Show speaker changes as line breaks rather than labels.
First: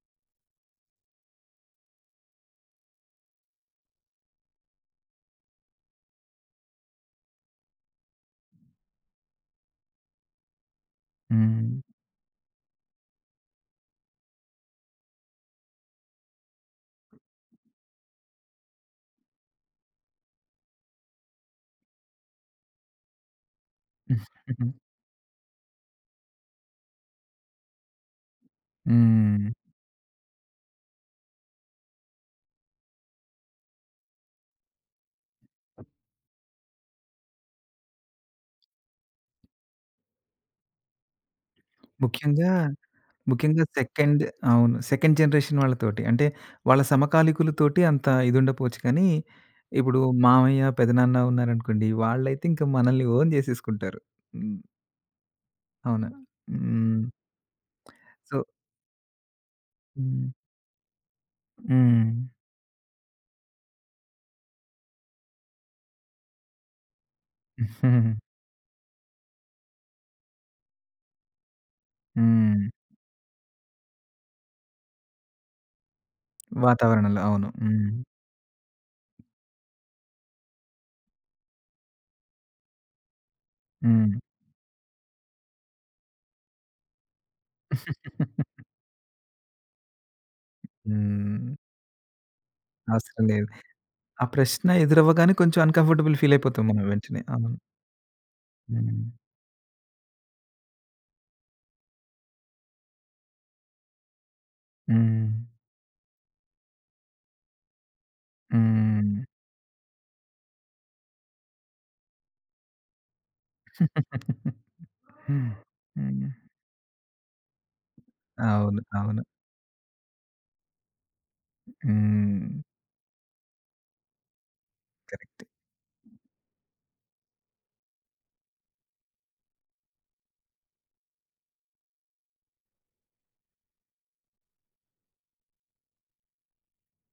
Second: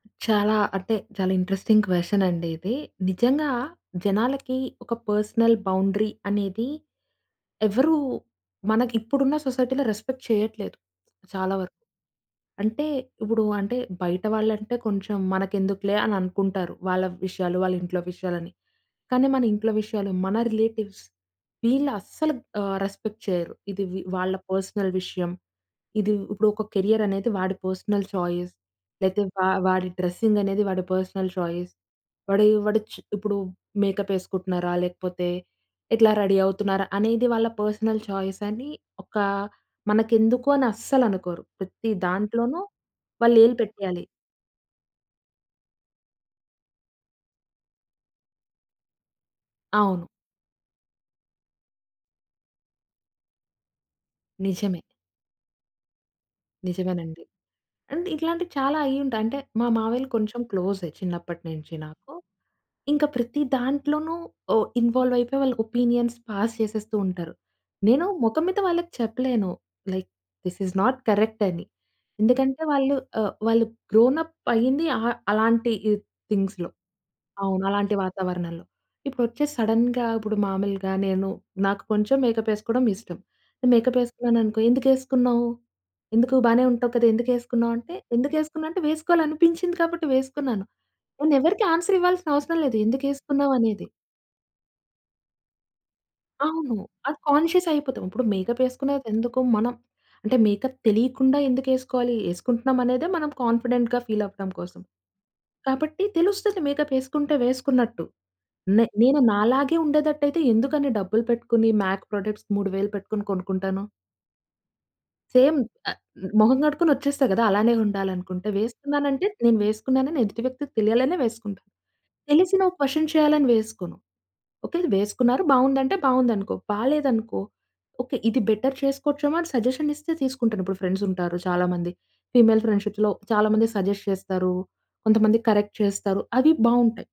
చాలా అంటే చాలా ఇంట్రెస్టింగ్ క్వె‌షన్ అండి ఇది. నిజంగా జనాలకి ఒక పర్సనల్ బౌండరీ అనేది ఎవ్వరు మనకి ఇప్పుడున్న సొసైటీ‌లో రెస్పెక్ట్ చేయట్లేదు. చాలా వరకు.
హ్మ్.
అంటే ఇప్పుడు అంటే బయట వాళ్ళంటే కొంచెం మనకెందుకులే అని అనుకుంటారు. వాళ్ళ విషయాలు, వాళ్ళ ఇంట్లో విషయాలు అని. కానీ మన ఇంట్లో విషయాలు మన రిలేటివ్స్ వీళ్ళు అస్సలుగా ఆహ్, రెస్పెక్ట్ చేయరు. ఇది వి వాళ్ళ పర్సనల్ విషయం. ఇది ఇప్పుడు ఒక కెరియరనేది వాడి పర్సనల్ చాయిస్. లేతే వా
హ్మ్.
వాడి డ్రెస్సింగ్ అనేది వాడి పర్సనల్ చాయిస్. వాడేయే వాడొచ్చు ఇప్పుడు మేకప్ ఎసుకుంటున్నారా? లేకపోతే ఎట్లా రెడీ అవుతున్నారా? అనేది వాళ్ళ పర్సనల్ చాయిసని ఒక మనకెందుకో అని అస్సలనుకోరు. ప్రతి
ముఖ్యంగా,
దాంట్లోనూ వాళ్ళేలు
ముఖ్యంగా
పెట్టేయాలి.
సెకండ్ అవును. సెకండ్ జనరేషన్ వాళ్ళ తోటి. అంటే, వాళ్ళ సమకాలికులు తోటి అంత ఇది ఉండకపోవచ్చు కానీ. ఇప్పుడు
అవును.
మామయ్య, పెదనాన్న ఉన్నారనుకోండి వాళ్ళైతే ఇంకా మనల్ని ఓన్ చేసేసుకుంటారు. హ్మ్.
నిజమే.
అవునా? హ్మ్.
నిజమేనండి. అంటే
సో
ఇట్లాంటివి చాలా అయ్యింటాయి. అంటే మా మావయ్యలు
హ్మ్.
కొంచెం క్లోజే చిన్నప్పటి నుంచి నాకు.
హ్మ్.
ఇంక ప్రతి దాంట్లోనూ ఓ ఇన్వాల్వ్ అయిపోయి వాళ్ళ ఒపీనియన్స్ పాస్ చేసేస్తూ ఉంటారు. నేను మొఖం మీద వాళ్ళకి చెప్పలేను. Like this is not correct అని. ఎందుకంటే
హ్మ్.
వాళ్ళు ఆహ్, వాళ్ళు గ్రోనప్ అయ్యింది అ అలాంటి ఈ థింగ్స్‌లో.
వాతావరణంలో అవును.
అవును. అలాంటి
హ్మ్.
వాతావరణంలో. ఇప్పుడొచ్చేసి సడెన్‌గా ఇప్పుడు మామూలుగా నేను నాకు కొంచెం మేకప్ ఏసుకోవడం ఇష్టం. మేకప్
హ్మ్.
ఏసుకున్నాననుకో, "ఎందుకేసుకున్నావు? ఎందుకు? బానే ఉంటావు కదా! ఎందుకేసుకున్నావు?" అంటే, ఎందుకేసుకున్నా అంటే వేసుకోవాలి అనిపించింది కాబట్టి వేసుకున్నాను. నేను
హ్మ్.
ఎవ్వరికీ ఆన్స‌ర్ ఇవ్వాల్సిన అవసరం లేదు.
అవసరం లేదు.
ఎందుకేసుకున్నావనేది.
ఆ ప్రశ్న ఎదురవ్వగానే కొంచెం అన్ కం‌ఫర్టబుల్ ఫీల్ అయిపోతాం
అవును.
మనం
అది
వెంటనే. అవును.
కాన్షియస్ అయిపోతాం. ఇప్పుడు మేకప్ ఎసుకునేది
హ్మ్.
ఎందుకు మనం అంటే మేకప్ తెలియకుండా ఎందుకేసుకోవాలి. ఏసుకుంటున్నాం అనేదే మనం కాన్ఫిడెంట్‌గా ఫీల్ అవ్వడం కోసం.
హ్మ్.
కాబట్టి తెలుస్తది మేకప్ ఏసుకుంటే వేసుకున్నట్టు. నే నేను
హ్మ్.
నాలాగే ఉండేదట్ట‌యితే ఎందుకన్ని డబ్బులు పెట్టుకొని, మ్యాక్ ప్రొడక్ట్స్ 3,000 పెట్టుకొని కొనుక్కుంటాను.
హ్మ్.
సేమ్. ఆ! మొహం గడుక్కుని వచ్చేస్తా గదా! అలానే ఉండాలనుకుంటే,
అవును. అవును.
వేసుకున్నానంటే నేను వేసుకున్నానని ఎదుటి వ్యక్తికి తెలియాలనే వేసుకుంటాను.
హ్మ్.
తెలిసినా క్వషన్ చేయాలని వేసుకోను. ఓకే. వేసుకున్నారు
కరెక్ట్.
బావుందంటే, బావుందనుకో. బాలేదనుకో, ఓకే. ఇది బెటర్ చేసుకోవచ్చేమో అని సజెషన్ ఇస్తే తీసుకుంటాను. ఇప్పుడు ఫ్రెండ్స్ ఉంటారు చాలా మంది ఫీమేల్ ఫ్రెండ్షిప్‌లో చాలా మంది సజెస్ట్ చేస్తారు, కొంతమంది కరెక్ట్ చేస్తారు, అవి బావుంటాయి.